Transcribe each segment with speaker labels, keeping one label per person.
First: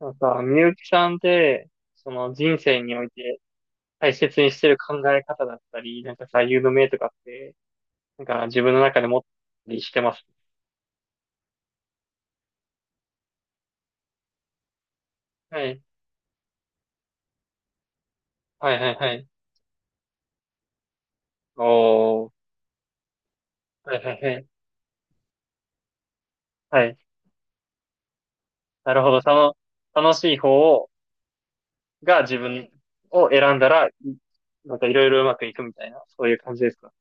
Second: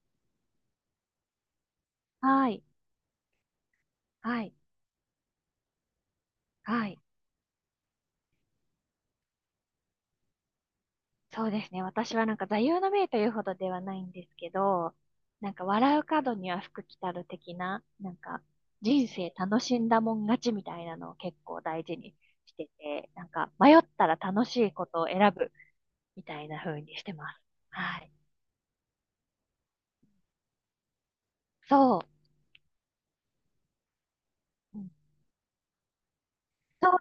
Speaker 1: なんか、みゆきさんって、その
Speaker 2: は
Speaker 1: 人
Speaker 2: い、
Speaker 1: 生において大切
Speaker 2: は
Speaker 1: に
Speaker 2: い、
Speaker 1: してる考え方だったり、なんか座右の
Speaker 2: は
Speaker 1: 銘と
Speaker 2: い。
Speaker 1: かって、なんか自分の中で持ったりしてます。
Speaker 2: そうですね。私はなんか座右の銘というほどではないんですけど、なん
Speaker 1: は
Speaker 2: か
Speaker 1: い。
Speaker 2: 笑う角には福来たる的な、なんか
Speaker 1: はいはい
Speaker 2: 人
Speaker 1: はい。
Speaker 2: 生楽しんだもん勝ちみたいなのを結構大事に
Speaker 1: おー。
Speaker 2: してて、なんか迷っ
Speaker 1: はい
Speaker 2: た
Speaker 1: は
Speaker 2: ら
Speaker 1: いは
Speaker 2: 楽
Speaker 1: い。
Speaker 2: しいことを選ぶみたいな風
Speaker 1: は
Speaker 2: に
Speaker 1: い。
Speaker 2: してます。はい。
Speaker 1: なるほど。その、楽しい方を、
Speaker 2: そ
Speaker 1: が自分を選んだら、なん
Speaker 2: う。う
Speaker 1: か
Speaker 2: ん
Speaker 1: いろいろうまくいくみたいな、そういう感じです
Speaker 2: そ
Speaker 1: か。
Speaker 2: う、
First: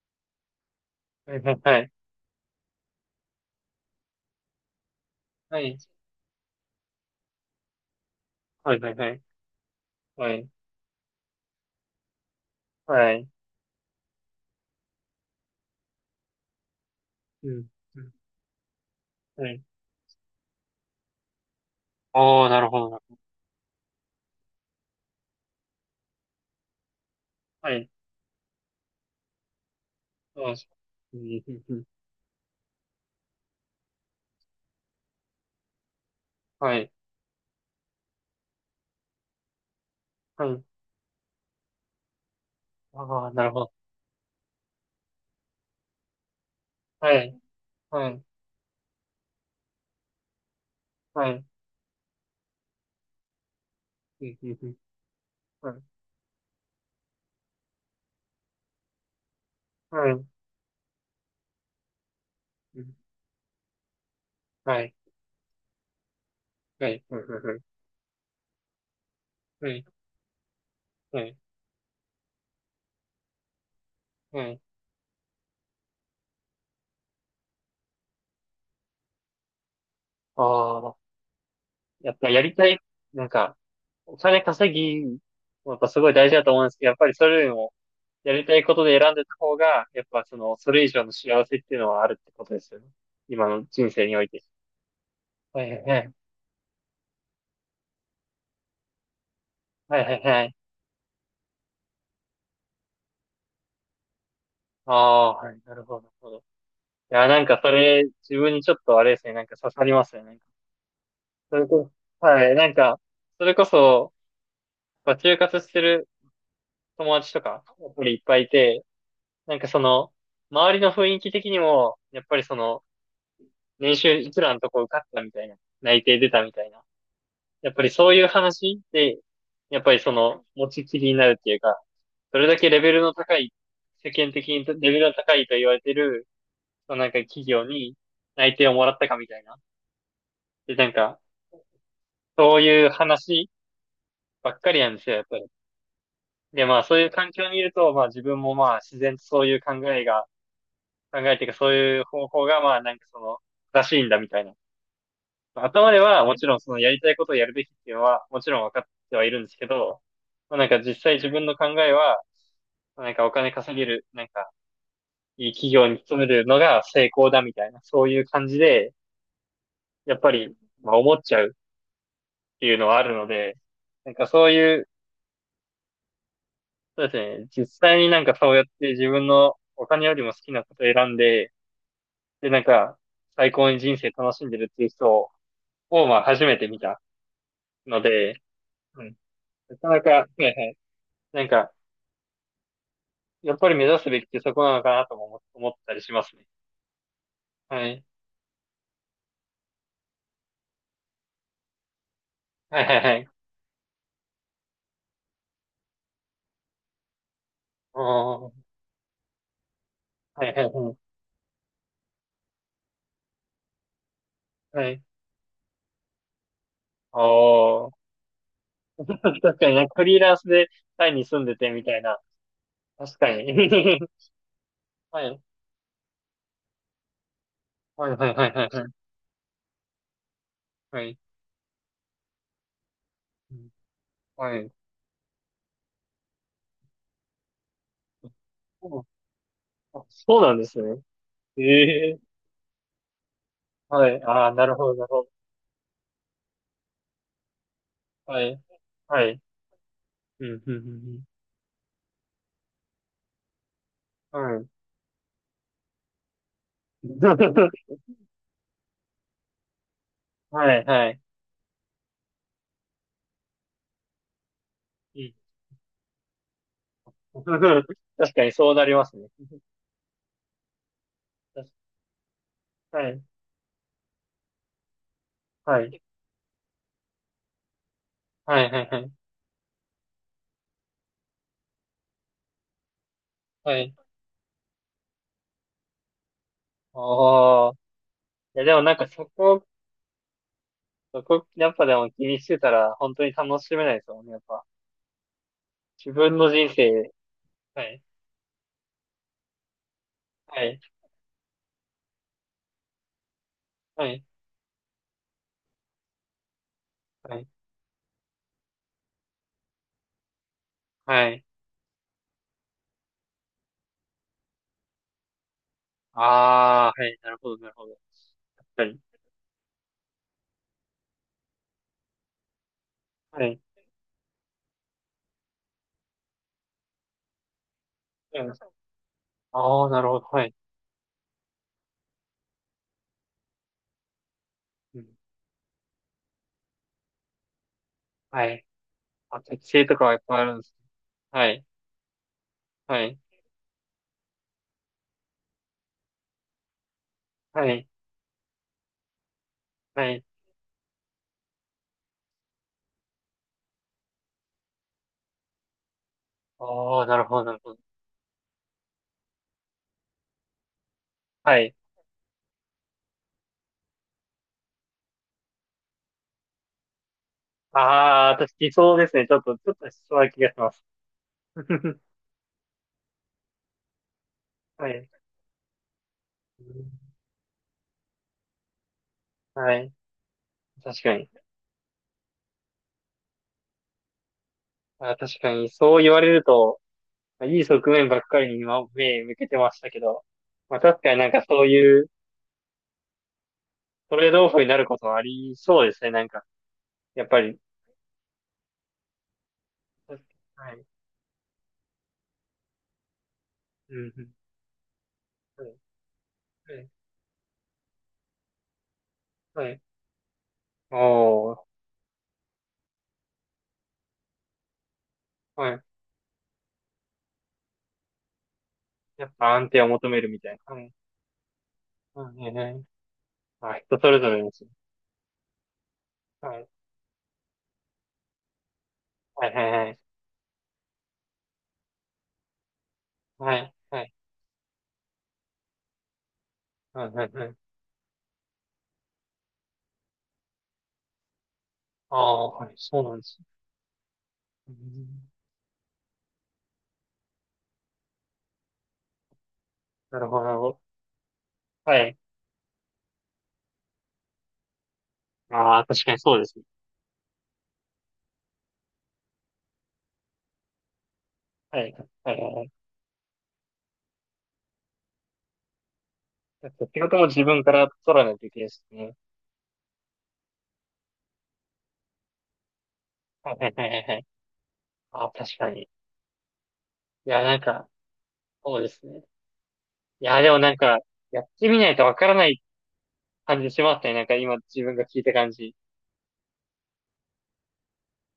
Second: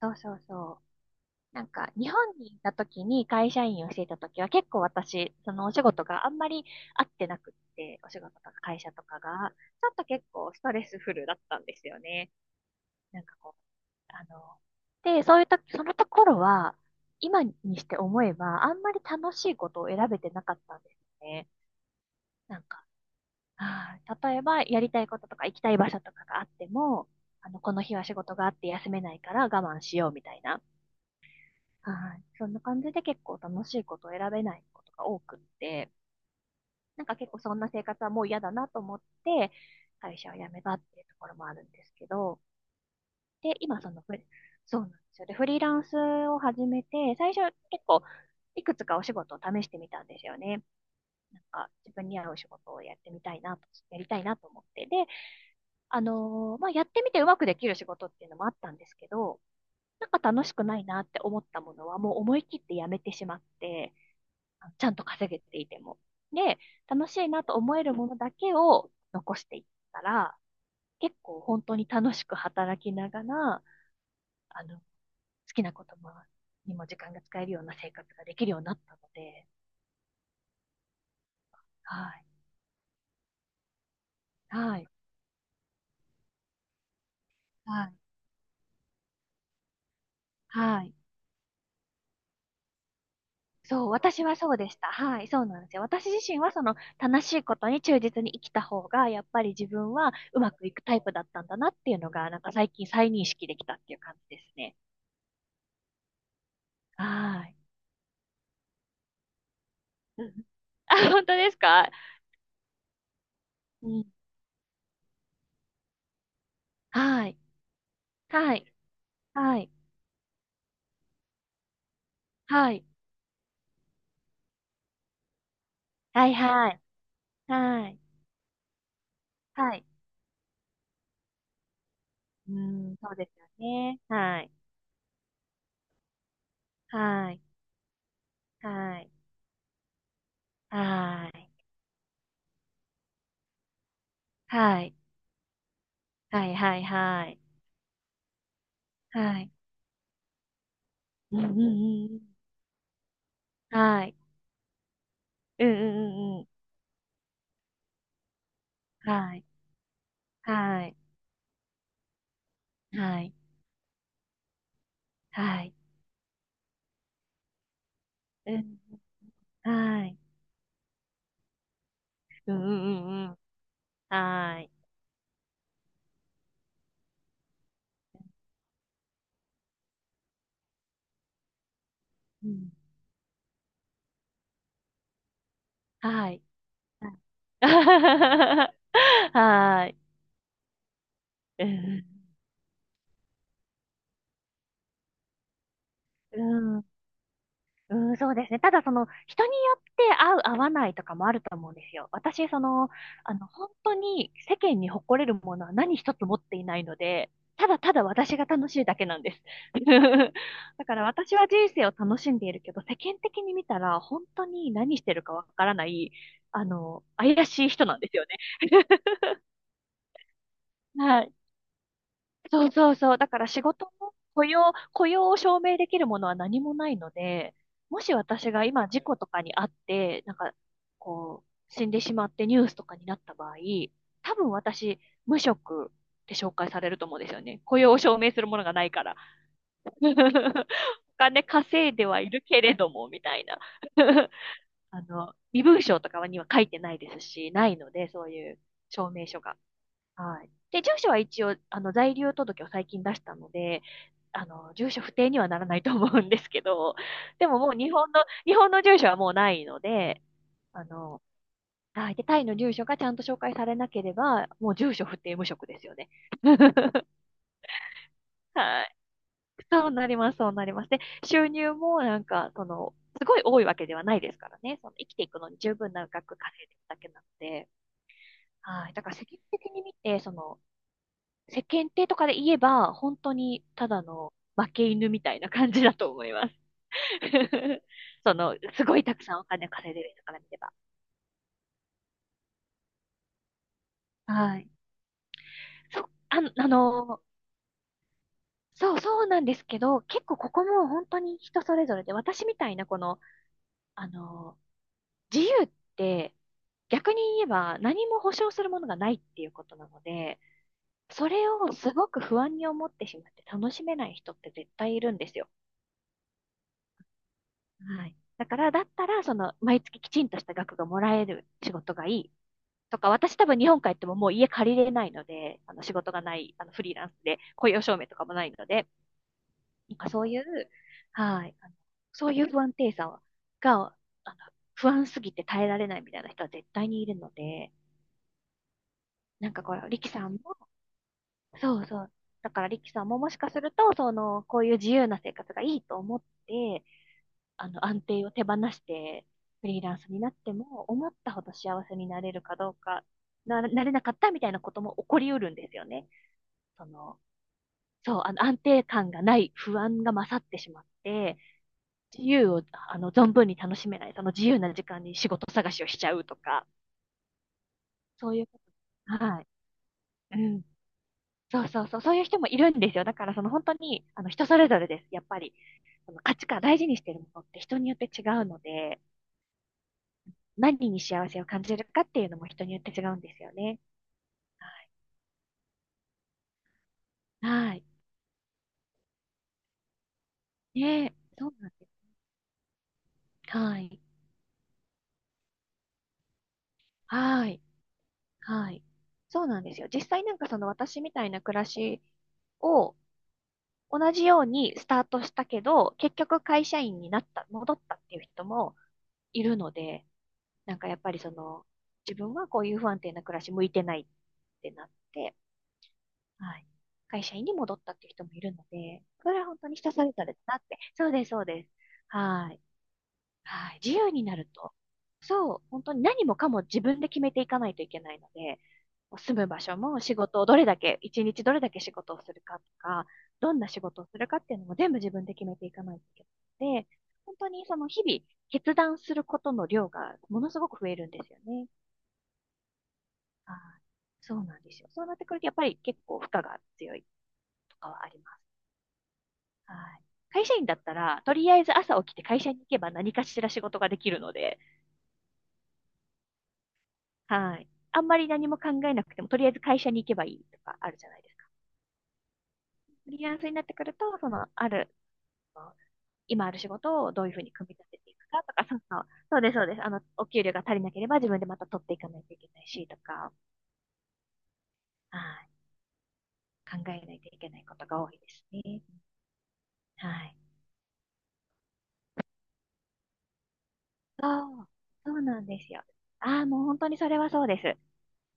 Speaker 2: そうそうそ
Speaker 1: はいは
Speaker 2: う。
Speaker 1: い
Speaker 2: なん
Speaker 1: はい。
Speaker 2: か、日本にいた時に会社員をしていた時は結構私、そ
Speaker 1: は
Speaker 2: のお
Speaker 1: い。
Speaker 2: 仕事があんまり合ってなくって、お仕事とか
Speaker 1: はい
Speaker 2: 会
Speaker 1: は
Speaker 2: 社
Speaker 1: い
Speaker 2: と
Speaker 1: は
Speaker 2: か
Speaker 1: い。
Speaker 2: が、ちょっと結
Speaker 1: はい。
Speaker 2: 構ストレスフルだったんですよね。
Speaker 1: は
Speaker 2: なん
Speaker 1: い。
Speaker 2: かこう、あの、で、そういうときそのところは、今
Speaker 1: う
Speaker 2: に
Speaker 1: ん。
Speaker 2: して
Speaker 1: うん。
Speaker 2: 思えば、あんまり楽し
Speaker 1: は
Speaker 2: い
Speaker 1: い。
Speaker 2: ことを選べてなかったんですね。
Speaker 1: おー、
Speaker 2: な
Speaker 1: な
Speaker 2: ん
Speaker 1: るほ
Speaker 2: か、
Speaker 1: ど。
Speaker 2: あー例えば、やりたいこととか行きたい場所とかがあっても、
Speaker 1: は
Speaker 2: この
Speaker 1: い。
Speaker 2: 日は仕事があって休めないから我慢しようみたい
Speaker 1: そうで
Speaker 2: な。
Speaker 1: す。うんうんうん。
Speaker 2: はい。そんな感じで結構楽しいことを選べないことが多くって、
Speaker 1: はい。
Speaker 2: なんか結構そんな生活はもう嫌だなと思って、会社を
Speaker 1: は
Speaker 2: 辞め
Speaker 1: い。
Speaker 2: たっていうところもあるんですけど、
Speaker 1: ああ、なる
Speaker 2: で、
Speaker 1: ほど。
Speaker 2: 今そのフリ、そうなんですよ。で、フリーランスを始め
Speaker 1: は
Speaker 2: て、最
Speaker 1: い。
Speaker 2: 初結構
Speaker 1: はい。
Speaker 2: いくつかお仕事を試してみたんですよね。
Speaker 1: は
Speaker 2: なん
Speaker 1: い。
Speaker 2: か自分に合う仕事をやってみたいなと、やりたい
Speaker 1: う
Speaker 2: なと思っ
Speaker 1: ん、
Speaker 2: て。で、
Speaker 1: う
Speaker 2: まあ、やってみてうまくできる仕事っていうのもあったんですけど、なん
Speaker 1: ん、
Speaker 2: か楽しくないなって思ったものはもう思い切って
Speaker 1: う
Speaker 2: や
Speaker 1: ん。
Speaker 2: めてしまって、
Speaker 1: は
Speaker 2: ちゃ
Speaker 1: い。
Speaker 2: んと稼げていても。で、
Speaker 1: はい。
Speaker 2: 楽
Speaker 1: う
Speaker 2: しいなと
Speaker 1: ん。
Speaker 2: 思えるものだけを残していっ
Speaker 1: はい。
Speaker 2: たら、結
Speaker 1: はい。うん、うん、うん。はい。はい。
Speaker 2: 構本当に楽しく働きながら、
Speaker 1: はい。
Speaker 2: 好きなこともにも時間が使えるような生活ができるようになったので、
Speaker 1: ああ、
Speaker 2: は
Speaker 1: やっ
Speaker 2: い、
Speaker 1: ぱやりたい、なんか、お金稼
Speaker 2: はい、
Speaker 1: ぎ、やっぱすごい大事だと思うんですけど、やっぱりそれよりも、
Speaker 2: はい、
Speaker 1: やりたいことで選んでた方が、やっぱその、そ
Speaker 2: は
Speaker 1: れ以
Speaker 2: い。
Speaker 1: 上の幸せっていうのはあるってことですよね。今の
Speaker 2: そ
Speaker 1: 人
Speaker 2: う、
Speaker 1: 生にお
Speaker 2: 私
Speaker 1: い
Speaker 2: は
Speaker 1: て。
Speaker 2: そうでした。はい、そうな
Speaker 1: は
Speaker 2: んで
Speaker 1: い
Speaker 2: す
Speaker 1: はい
Speaker 2: よ。
Speaker 1: は
Speaker 2: 私
Speaker 1: い。
Speaker 2: 自身はその楽しいことに忠実に生きた方が、やっぱり自分
Speaker 1: はいは
Speaker 2: は
Speaker 1: い
Speaker 2: う
Speaker 1: は
Speaker 2: ま
Speaker 1: い。
Speaker 2: くいくタイプだったんだなっていうのが、なんか最近再認識できたっていう感じですね。
Speaker 1: ああ、はい。なるほど、なるほど。いや、な
Speaker 2: は
Speaker 1: ん
Speaker 2: い。
Speaker 1: かそれ、自分にちょっとあれですね、なんか刺さります
Speaker 2: う
Speaker 1: ね。
Speaker 2: ん。あ、本当で
Speaker 1: そ
Speaker 2: す
Speaker 1: れこ
Speaker 2: か。
Speaker 1: そ、はい、なんか、それこ
Speaker 2: うん。
Speaker 1: そ、まあ、就活してる友
Speaker 2: は
Speaker 1: 達
Speaker 2: い。
Speaker 1: とか、やっぱりいっぱいい
Speaker 2: はい。
Speaker 1: て、な
Speaker 2: は
Speaker 1: んか
Speaker 2: い。
Speaker 1: その、周りの雰囲気的にも、やっぱりそ
Speaker 2: は
Speaker 1: の、
Speaker 2: い。
Speaker 1: 年収いくらのとこ受かったみたいな、内定
Speaker 2: は
Speaker 1: 出
Speaker 2: い。
Speaker 1: たみたい
Speaker 2: はい。
Speaker 1: な、やっぱ
Speaker 2: は
Speaker 1: り
Speaker 2: い。
Speaker 1: そういう話で、
Speaker 2: は
Speaker 1: やっ
Speaker 2: い。
Speaker 1: ぱりその、持ちきりになるっていうか、それ
Speaker 2: う
Speaker 1: だけレベ
Speaker 2: ん、
Speaker 1: ル
Speaker 2: そ
Speaker 1: の
Speaker 2: うで
Speaker 1: 高
Speaker 2: すよ
Speaker 1: い、
Speaker 2: ね。
Speaker 1: 世間
Speaker 2: は
Speaker 1: 的
Speaker 2: い。
Speaker 1: にレベルの高いと言われてる、そのなんか
Speaker 2: はい。
Speaker 1: 企業に内定をもらっ
Speaker 2: は
Speaker 1: た
Speaker 2: い。
Speaker 1: かみたいな。で、なんか、
Speaker 2: はい。
Speaker 1: そういう話ばっかり
Speaker 2: は
Speaker 1: なん
Speaker 2: い。
Speaker 1: ですよ、やっぱり。
Speaker 2: はい。
Speaker 1: で、
Speaker 2: は
Speaker 1: まあ
Speaker 2: い。
Speaker 1: そういう
Speaker 2: は
Speaker 1: 環
Speaker 2: い。
Speaker 1: 境にいると、まあ自分もまあ自然と
Speaker 2: は
Speaker 1: そう
Speaker 2: い。
Speaker 1: いう考えが、考
Speaker 2: う
Speaker 1: え
Speaker 2: ん
Speaker 1: てい
Speaker 2: う
Speaker 1: うか
Speaker 2: んう
Speaker 1: そういう
Speaker 2: んう
Speaker 1: 方
Speaker 2: ん。
Speaker 1: 法がまあなんかその正しい
Speaker 2: は
Speaker 1: ん
Speaker 2: い。
Speaker 1: だみたいな。
Speaker 2: うんう
Speaker 1: 頭で
Speaker 2: ん
Speaker 1: は
Speaker 2: う
Speaker 1: も
Speaker 2: んう
Speaker 1: ち
Speaker 2: ん。
Speaker 1: ろんそのやりたいことをやるべきっていうのはもちろん分かってはい
Speaker 2: は
Speaker 1: るん
Speaker 2: い。
Speaker 1: ですけど、まあなんか
Speaker 2: は
Speaker 1: 実
Speaker 2: い。
Speaker 1: 際自分の考えは、まあなん
Speaker 2: は
Speaker 1: かお
Speaker 2: い。
Speaker 1: 金稼げる、なんかいい
Speaker 2: は
Speaker 1: 企
Speaker 2: い。
Speaker 1: 業に勤めるのが成功だみたいな、そういう感
Speaker 2: う
Speaker 1: じ
Speaker 2: ん。
Speaker 1: で、
Speaker 2: は
Speaker 1: やっ
Speaker 2: い。
Speaker 1: ぱりまあ思っちゃうっ
Speaker 2: うん
Speaker 1: て
Speaker 2: う
Speaker 1: いうのはあ
Speaker 2: んう
Speaker 1: る
Speaker 2: ん
Speaker 1: の
Speaker 2: うん。
Speaker 1: で、なんかそう
Speaker 2: はい。
Speaker 1: いう、そうですね、実際になんかそうやって自分のお金よりも好きなことを選んで、
Speaker 2: う
Speaker 1: で、なん
Speaker 2: ん。
Speaker 1: か、最高に人生楽しんでるっていう人を、まあ、
Speaker 2: はい。
Speaker 1: 初めて見た
Speaker 2: はい。
Speaker 1: ので、うん。な
Speaker 2: は
Speaker 1: か
Speaker 2: い。
Speaker 1: なか、はいはい。なん
Speaker 2: う
Speaker 1: か、
Speaker 2: ん。
Speaker 1: やっぱり目指すべきってそこなのかなとも思ったりします
Speaker 2: う
Speaker 1: ね。
Speaker 2: ん、
Speaker 1: は
Speaker 2: う
Speaker 1: い。
Speaker 2: ん、そうですね。ただ、その、人によって合う、合わないとかもあると思うんですよ。私、そ
Speaker 1: はい
Speaker 2: の、
Speaker 1: はいはい。
Speaker 2: 本当に世間に誇れるものは何一つ持っていないので、ただただ私が
Speaker 1: おー。
Speaker 2: 楽しいだけなんです。
Speaker 1: はいはい
Speaker 2: だ
Speaker 1: は
Speaker 2: か
Speaker 1: い。
Speaker 2: ら私は人生を楽しんでいるけど、世間的に見たら本当に
Speaker 1: は
Speaker 2: 何
Speaker 1: い。
Speaker 2: してるかわからない、怪しい人
Speaker 1: おー。
Speaker 2: なんですよね。
Speaker 1: 確かになんかフリーランスでタイ
Speaker 2: は
Speaker 1: に
Speaker 2: い。
Speaker 1: 住んでてみたいな。
Speaker 2: そうそうそ
Speaker 1: 確
Speaker 2: う。だ
Speaker 1: か
Speaker 2: から仕事
Speaker 1: に。
Speaker 2: も 雇用、雇
Speaker 1: は
Speaker 2: 用を
Speaker 1: い。
Speaker 2: 証明できるものは何もないので、も
Speaker 1: は
Speaker 2: し
Speaker 1: いはいはい
Speaker 2: 私が
Speaker 1: はいは
Speaker 2: 今
Speaker 1: い。
Speaker 2: 事故とかにあって、なんか、
Speaker 1: はい。
Speaker 2: こう、死んでしまってニュースとかになった場
Speaker 1: う
Speaker 2: 合、
Speaker 1: ん。
Speaker 2: 多分
Speaker 1: はい。
Speaker 2: 私、無職って紹介されると思うんですよね。雇用を証明するものがない
Speaker 1: そ
Speaker 2: か
Speaker 1: う、
Speaker 2: ら。
Speaker 1: あ、そうなんで
Speaker 2: お
Speaker 1: すね。
Speaker 2: 金稼いで
Speaker 1: ええ。
Speaker 2: はいるけれども、みたいな。
Speaker 1: はい。ああ、なるほどなるほど。
Speaker 2: 身分証とかには書いてないですし、ないので、そう
Speaker 1: は
Speaker 2: いう
Speaker 1: い。
Speaker 2: 証
Speaker 1: は
Speaker 2: 明
Speaker 1: い。
Speaker 2: 書が。は
Speaker 1: う
Speaker 2: い。
Speaker 1: ん、うん、う
Speaker 2: で、
Speaker 1: ん。
Speaker 2: 住所
Speaker 1: う
Speaker 2: は
Speaker 1: ん。
Speaker 2: 一応、在留届を最近出したので、
Speaker 1: はい。
Speaker 2: 住所不定にはならないと思うんですけど、でももう日 本の、日本の住所はもうないので、
Speaker 1: はい、
Speaker 2: あ
Speaker 1: はい。
Speaker 2: の、はい。で、タイの住所がちゃんと紹介されなければ、もう住所不
Speaker 1: うん。
Speaker 2: 定無職ですよね。
Speaker 1: 確かにそう
Speaker 2: は
Speaker 1: なり
Speaker 2: い。
Speaker 1: ますね。
Speaker 2: そうなります、そうなります。で、収入
Speaker 1: 確
Speaker 2: もなんか、その、
Speaker 1: か、はい、
Speaker 2: すごい多いわけではないですからね。その生きていくのに十
Speaker 1: は
Speaker 2: 分
Speaker 1: い。
Speaker 2: な額稼いでるだけなので、
Speaker 1: はい、はい、
Speaker 2: はい。
Speaker 1: は
Speaker 2: だか
Speaker 1: い。
Speaker 2: ら世間的に見て、その、世間体とかで言えば、本当に
Speaker 1: は
Speaker 2: た
Speaker 1: い。
Speaker 2: だの負け犬みたいな感じだと思います。
Speaker 1: おー。
Speaker 2: その、
Speaker 1: いや、でも
Speaker 2: す
Speaker 1: なん
Speaker 2: ごい
Speaker 1: か
Speaker 2: たく
Speaker 1: そ
Speaker 2: さんお
Speaker 1: こ、
Speaker 2: 金稼いでる人から見れば。
Speaker 1: そこ、やっぱでも気にしてたら、本当に楽しめないですもんね、やっ
Speaker 2: は
Speaker 1: ぱ。
Speaker 2: い。そ、
Speaker 1: 自分
Speaker 2: あ、
Speaker 1: の
Speaker 2: あ
Speaker 1: 人生、
Speaker 2: の、
Speaker 1: はい、
Speaker 2: そうそうなんですけど、結構こ
Speaker 1: は
Speaker 2: こ
Speaker 1: い、
Speaker 2: も本当に人それぞれで、私みたいなこの、
Speaker 1: は
Speaker 2: あ
Speaker 1: い、
Speaker 2: の、自由って逆
Speaker 1: は
Speaker 2: に言
Speaker 1: い、
Speaker 2: えば何も保証するものがないっていうことなので、そ
Speaker 1: はい。
Speaker 2: れをすごく不安に思ってしまって楽しめない人って絶対いるんですよ。
Speaker 1: あー、はい、なるほど、なるほど。
Speaker 2: はい。だから、
Speaker 1: 確
Speaker 2: だ
Speaker 1: か
Speaker 2: っ
Speaker 1: に。
Speaker 2: たら、その、毎月きちんとした額がもらえる仕事がいい。とか、私
Speaker 1: は
Speaker 2: 多分
Speaker 1: い。
Speaker 2: 日本帰ってももう家借りれないので、あの、仕事がない、フリーランスで、雇用証明とかも
Speaker 1: う
Speaker 2: な
Speaker 1: ん。
Speaker 2: いので、
Speaker 1: あー、
Speaker 2: なん
Speaker 1: なる
Speaker 2: か
Speaker 1: ほ
Speaker 2: そ
Speaker 1: ど、
Speaker 2: うい
Speaker 1: はい。
Speaker 2: う、はい、あのそういう不安定さはが、あの、不
Speaker 1: うん。
Speaker 2: 安すぎて耐えられないみたいな人は絶対にいるので、
Speaker 1: はい。あ、
Speaker 2: なんか
Speaker 1: 適
Speaker 2: これ、
Speaker 1: 性と
Speaker 2: リ
Speaker 1: か
Speaker 2: キ
Speaker 1: はいっ
Speaker 2: さん
Speaker 1: ぱいある
Speaker 2: も、
Speaker 1: んです。はい、
Speaker 2: そうそう。だからリキさ
Speaker 1: は
Speaker 2: ん
Speaker 1: い、
Speaker 2: ももしかすると、その、こういう自由な生活がいいと思って、
Speaker 1: はい。
Speaker 2: 安定を手放して、フリーランス
Speaker 1: は
Speaker 2: に
Speaker 1: い。
Speaker 2: なっても、思ったほど幸せになれるかどうか、なれなかったみたいなことも起こりうるんですよね。そ
Speaker 1: ああ、な
Speaker 2: の、
Speaker 1: るほど、なるほど。
Speaker 2: そう、安定感がない不安が勝ってしまって、
Speaker 1: はい。
Speaker 2: 自由を、存分に楽しめない、その自由な時間に仕事探しをしちゃうとか、
Speaker 1: あ
Speaker 2: そ
Speaker 1: あ、
Speaker 2: ういう
Speaker 1: 私、
Speaker 2: こ
Speaker 1: 理想で
Speaker 2: と。
Speaker 1: すね。ちょ
Speaker 2: は
Speaker 1: っ
Speaker 2: い。
Speaker 1: と、ちょっとしそうな
Speaker 2: う
Speaker 1: 気がし
Speaker 2: ん。
Speaker 1: ます。
Speaker 2: そうそうそ う、そういう人もいるんですよ。だからその本当に、人それぞれ
Speaker 1: は
Speaker 2: です、
Speaker 1: い。
Speaker 2: やっぱり。その価値観、大事にしてるものって人によって違うので、
Speaker 1: はい。
Speaker 2: 何に
Speaker 1: 確か
Speaker 2: 幸
Speaker 1: に。
Speaker 2: せを感じるかっていうのも人によって違うんですよね。はい。
Speaker 1: あ、確かに、そう言われると、いい
Speaker 2: はい。
Speaker 1: 側面ばっかりに今、目向けてましたけど、まあ確
Speaker 2: ね
Speaker 1: か
Speaker 2: え、
Speaker 1: になんか
Speaker 2: そう
Speaker 1: そう
Speaker 2: なんで
Speaker 1: い
Speaker 2: す。
Speaker 1: う
Speaker 2: はい。
Speaker 1: トレードオフになることはありそうですね。なんか、やっぱ
Speaker 2: は
Speaker 1: り。
Speaker 2: い。はい。そうなんですよ。実際なんかその
Speaker 1: はい。
Speaker 2: 私みたいな暮らしを
Speaker 1: うん、
Speaker 2: 同
Speaker 1: う
Speaker 2: じ
Speaker 1: ん。
Speaker 2: ようにスタートしたけど、結局会
Speaker 1: は
Speaker 2: 社
Speaker 1: い。
Speaker 2: 員になった、戻ったっていう人もいる
Speaker 1: はい。
Speaker 2: の
Speaker 1: はい。
Speaker 2: で、なんかやっぱりそ
Speaker 1: おー。
Speaker 2: の、自分はこういう不安定な暮らし向いてないってなって、
Speaker 1: はい。
Speaker 2: はい。会社員に戻ったっていう人もいるので、
Speaker 1: や
Speaker 2: そ
Speaker 1: っ
Speaker 2: れは
Speaker 1: ぱ
Speaker 2: 本
Speaker 1: 安
Speaker 2: 当に
Speaker 1: 定を
Speaker 2: 人そ
Speaker 1: 求
Speaker 2: れぞ
Speaker 1: める
Speaker 2: れだ
Speaker 1: みた
Speaker 2: な
Speaker 1: い
Speaker 2: っ
Speaker 1: な。
Speaker 2: て。
Speaker 1: はい。
Speaker 2: そうです、そうです。
Speaker 1: はい。は
Speaker 2: は
Speaker 1: い。
Speaker 2: い。
Speaker 1: はい。ま
Speaker 2: は
Speaker 1: あ
Speaker 2: い、自
Speaker 1: 人そ
Speaker 2: 由
Speaker 1: れ
Speaker 2: に
Speaker 1: ぞ
Speaker 2: な
Speaker 1: れ
Speaker 2: る
Speaker 1: ですね。
Speaker 2: と。そう、本当に何もか
Speaker 1: は
Speaker 2: も
Speaker 1: い。
Speaker 2: 自分で決めていかないといけないので、住
Speaker 1: は
Speaker 2: む
Speaker 1: い。
Speaker 2: 場
Speaker 1: はい。
Speaker 2: 所
Speaker 1: はい。
Speaker 2: も仕事をどれだけ、一日どれだけ仕事をするかとか、ど
Speaker 1: は
Speaker 2: んな
Speaker 1: い、
Speaker 2: 仕
Speaker 1: は
Speaker 2: 事を
Speaker 1: い、
Speaker 2: するかっていうのも全部自分で決めていかないといけないので、
Speaker 1: はい、はい、
Speaker 2: 本
Speaker 1: は
Speaker 2: 当
Speaker 1: い。
Speaker 2: にその日々決断することの量がものすごく増えるんですよね。
Speaker 1: ああ、はい、そうなんですね。
Speaker 2: はい。そうなんで
Speaker 1: う
Speaker 2: すよ。そうなって
Speaker 1: ん。
Speaker 2: くるとやっぱり結構負荷が強いとかはあります。はい。
Speaker 1: なるほど。
Speaker 2: 会
Speaker 1: な
Speaker 2: 社
Speaker 1: る
Speaker 2: 員
Speaker 1: ほ
Speaker 2: だ
Speaker 1: ど。
Speaker 2: ったら、とりあえず朝
Speaker 1: は
Speaker 2: 起き
Speaker 1: い。
Speaker 2: て会社に行けば何かしら仕事ができるので、
Speaker 1: ああ、確かにそうですね。
Speaker 2: はい。あんまり何も考えなくても、とりあえず会社に行けばいいとかあるじゃないですか。
Speaker 1: はい、はい、はいはい。
Speaker 2: フリーランスになってくると、その、ある、今ある
Speaker 1: だ
Speaker 2: 仕
Speaker 1: って仕
Speaker 2: 事を
Speaker 1: 事
Speaker 2: ど
Speaker 1: も
Speaker 2: ういうふう
Speaker 1: 自
Speaker 2: に
Speaker 1: 分
Speaker 2: 組
Speaker 1: か
Speaker 2: み立
Speaker 1: ら
Speaker 2: ててい
Speaker 1: 取ら
Speaker 2: く
Speaker 1: ない
Speaker 2: か
Speaker 1: とい
Speaker 2: と
Speaker 1: けな
Speaker 2: か、
Speaker 1: いで
Speaker 2: そう
Speaker 1: す
Speaker 2: そう、
Speaker 1: ね。
Speaker 2: そうです、そうです。お給料が足りなければ自分でまた取っていかないといけないし、とか、
Speaker 1: はい、はい、はい、はいはい。
Speaker 2: は
Speaker 1: ああ、
Speaker 2: い。
Speaker 1: 確かに。い
Speaker 2: 考えないとい
Speaker 1: や、
Speaker 2: け
Speaker 1: な
Speaker 2: な
Speaker 1: ん
Speaker 2: いこと
Speaker 1: か、
Speaker 2: が多いです
Speaker 1: そ
Speaker 2: ね。
Speaker 1: うですね。
Speaker 2: は
Speaker 1: い
Speaker 2: い。
Speaker 1: や、でもなんか、やってみないとわからない感じしますね。なんか今
Speaker 2: そう、
Speaker 1: 自分が
Speaker 2: そ
Speaker 1: 聞い
Speaker 2: う
Speaker 1: た
Speaker 2: なん
Speaker 1: 感
Speaker 2: です
Speaker 1: じ。
Speaker 2: よ。ああ、もう本当にそれはそうです。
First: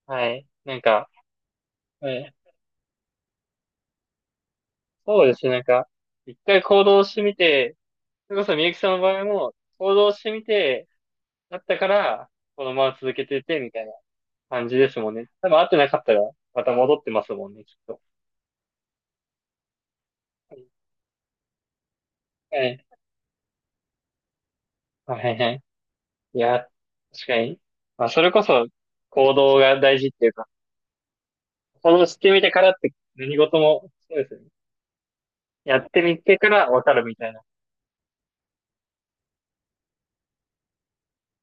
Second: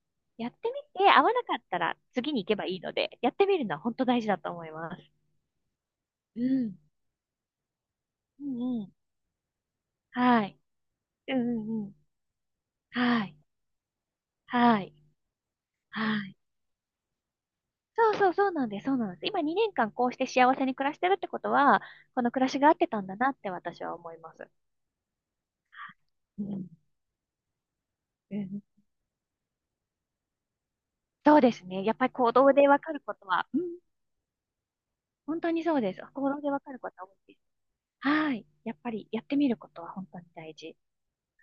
Speaker 1: はい。
Speaker 2: やって
Speaker 1: なん
Speaker 2: み
Speaker 1: か、
Speaker 2: て、合わなかったら
Speaker 1: は
Speaker 2: 次
Speaker 1: い。
Speaker 2: に行けばいいので、やってみるのは本当大事だと思います。
Speaker 1: そうですね。なんか、一
Speaker 2: う
Speaker 1: 回
Speaker 2: ん。
Speaker 1: 行動してみて、それ
Speaker 2: う
Speaker 1: こそみゆき
Speaker 2: んう
Speaker 1: さん
Speaker 2: ん。
Speaker 1: の場合も、行動してみ
Speaker 2: はい。
Speaker 1: て、
Speaker 2: うん
Speaker 1: だ
Speaker 2: う
Speaker 1: った
Speaker 2: ん
Speaker 1: か
Speaker 2: うん。
Speaker 1: ら、このまま続け
Speaker 2: はい。
Speaker 1: てて、みたいな感じ
Speaker 2: は
Speaker 1: で
Speaker 2: い。
Speaker 1: すもんね。多分会ってなかったら、
Speaker 2: はい。
Speaker 1: また戻ってますもんね、きっと。
Speaker 2: そうそうそうなんです。そうなんです。今2年間こうして幸せに
Speaker 1: は
Speaker 2: 暮らしてるってことは、この暮らしが合って
Speaker 1: い。
Speaker 2: たんだなって私は思います。
Speaker 1: はいはい。い
Speaker 2: う
Speaker 1: や、
Speaker 2: ん。
Speaker 1: 確かに。まあ、それ
Speaker 2: う
Speaker 1: こ
Speaker 2: ん
Speaker 1: そ行動が大事っていうか、
Speaker 2: そうですね。やっ
Speaker 1: 行動
Speaker 2: ぱり
Speaker 1: して
Speaker 2: 行
Speaker 1: みて
Speaker 2: 動
Speaker 1: か
Speaker 2: で
Speaker 1: らっ
Speaker 2: わか
Speaker 1: て
Speaker 2: ること
Speaker 1: 何
Speaker 2: は、う
Speaker 1: 事
Speaker 2: ん。
Speaker 1: も、そうですね。
Speaker 2: 本当にそ
Speaker 1: や
Speaker 2: う
Speaker 1: っ
Speaker 2: で
Speaker 1: て
Speaker 2: す。
Speaker 1: み
Speaker 2: 行
Speaker 1: て
Speaker 2: 動
Speaker 1: か
Speaker 2: でわ
Speaker 1: ら
Speaker 2: かる
Speaker 1: わ
Speaker 2: こ
Speaker 1: か
Speaker 2: と
Speaker 1: る
Speaker 2: は多
Speaker 1: みたい
Speaker 2: いです。
Speaker 1: な。
Speaker 2: はい。やっぱりやってみることは本当に大事。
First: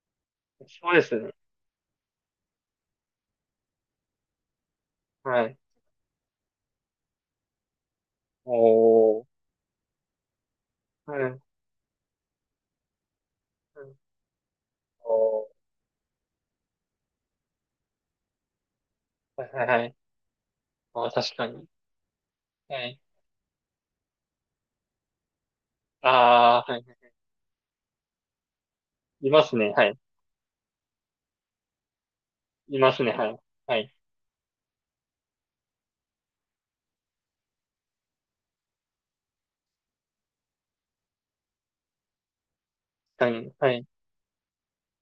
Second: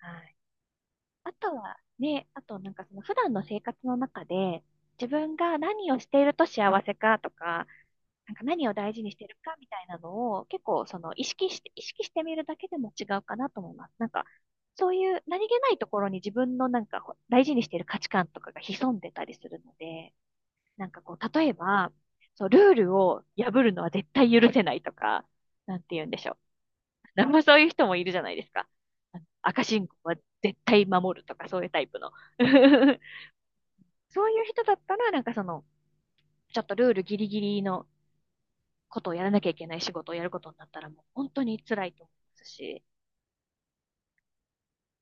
Speaker 2: はい。
Speaker 1: そうですね。
Speaker 2: あとはね、あとなんかその普段の生活の中で、自分
Speaker 1: はい。
Speaker 2: が何をしていると幸せかとか、なんか何を大事にし
Speaker 1: お
Speaker 2: てる
Speaker 1: ー。
Speaker 2: かみたいなのを結構その
Speaker 1: う
Speaker 2: 意
Speaker 1: ん。
Speaker 2: 識して、意識してみるだけでも違うかなと思い
Speaker 1: う
Speaker 2: ます。
Speaker 1: ん。
Speaker 2: なんかそういう
Speaker 1: お
Speaker 2: 何
Speaker 1: ー。
Speaker 2: 気ないところに自分のなんか大事にしてる価値観とかが潜んでたりす
Speaker 1: はい
Speaker 2: る
Speaker 1: はい
Speaker 2: の
Speaker 1: はい。
Speaker 2: で、なんか
Speaker 1: あー、
Speaker 2: こ
Speaker 1: 確
Speaker 2: う
Speaker 1: か
Speaker 2: 例え
Speaker 1: に。
Speaker 2: ば、そう、ルー
Speaker 1: は
Speaker 2: ル
Speaker 1: い。
Speaker 2: を破るのは絶対許せないとか、なんて言うんでしょう。
Speaker 1: ああ、はい。
Speaker 2: なんもそういう人もいるじゃないですか。あの
Speaker 1: います
Speaker 2: 赤
Speaker 1: ね。は
Speaker 2: 信号
Speaker 1: い。
Speaker 2: は絶対守るとかそういうタイプの。
Speaker 1: いま すね。はい。はい。
Speaker 2: そういう人だったら、なんかその、ちょっとルールギリギリのことをやらなきゃいけない仕事をやることになったらもう本当に辛いと思いますし、
Speaker 1: 確かに。はい。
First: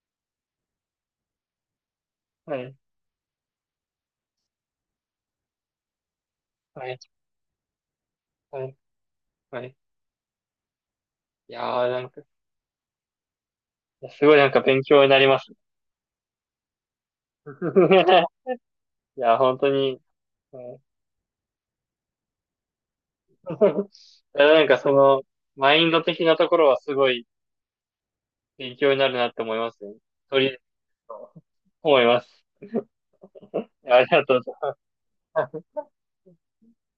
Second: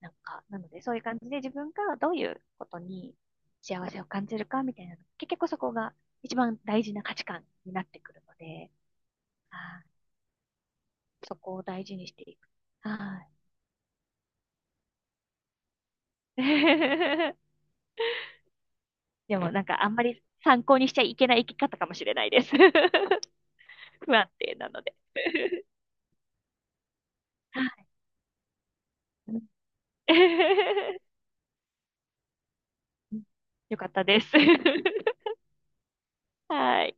Speaker 2: なんか、なのでそういう感じで自分がどういう
Speaker 1: は
Speaker 2: こ
Speaker 1: い。
Speaker 2: とに幸せを感じるかみたいな、結局そこが一番大
Speaker 1: は
Speaker 2: 事
Speaker 1: い。
Speaker 2: な価値観になってくるの
Speaker 1: は
Speaker 2: で、
Speaker 1: い、はい。
Speaker 2: あそ
Speaker 1: い
Speaker 2: こ
Speaker 1: や
Speaker 2: を大
Speaker 1: ー、
Speaker 2: 事
Speaker 1: な
Speaker 2: に
Speaker 1: ん
Speaker 2: し
Speaker 1: か、
Speaker 2: て
Speaker 1: い
Speaker 2: いく。はい。
Speaker 1: やすごいなんか勉強になりますね。い
Speaker 2: で
Speaker 1: や、
Speaker 2: も
Speaker 1: 本
Speaker 2: なん
Speaker 1: 当
Speaker 2: かあん
Speaker 1: に、
Speaker 2: まり
Speaker 1: は
Speaker 2: 参考
Speaker 1: い。
Speaker 2: にしちゃいけない生き方かもしれないです。不安
Speaker 1: いや、
Speaker 2: 定
Speaker 1: なん
Speaker 2: な
Speaker 1: か
Speaker 2: の
Speaker 1: そ
Speaker 2: で。
Speaker 1: の、マインド的なところはすごい
Speaker 2: はい。
Speaker 1: 勉強になるなって思いますね。とりあえず、思います。
Speaker 2: よか
Speaker 1: い
Speaker 2: っ
Speaker 1: やあ
Speaker 2: た
Speaker 1: り
Speaker 2: で
Speaker 1: が
Speaker 2: す。
Speaker 1: とうございます。
Speaker 2: はい。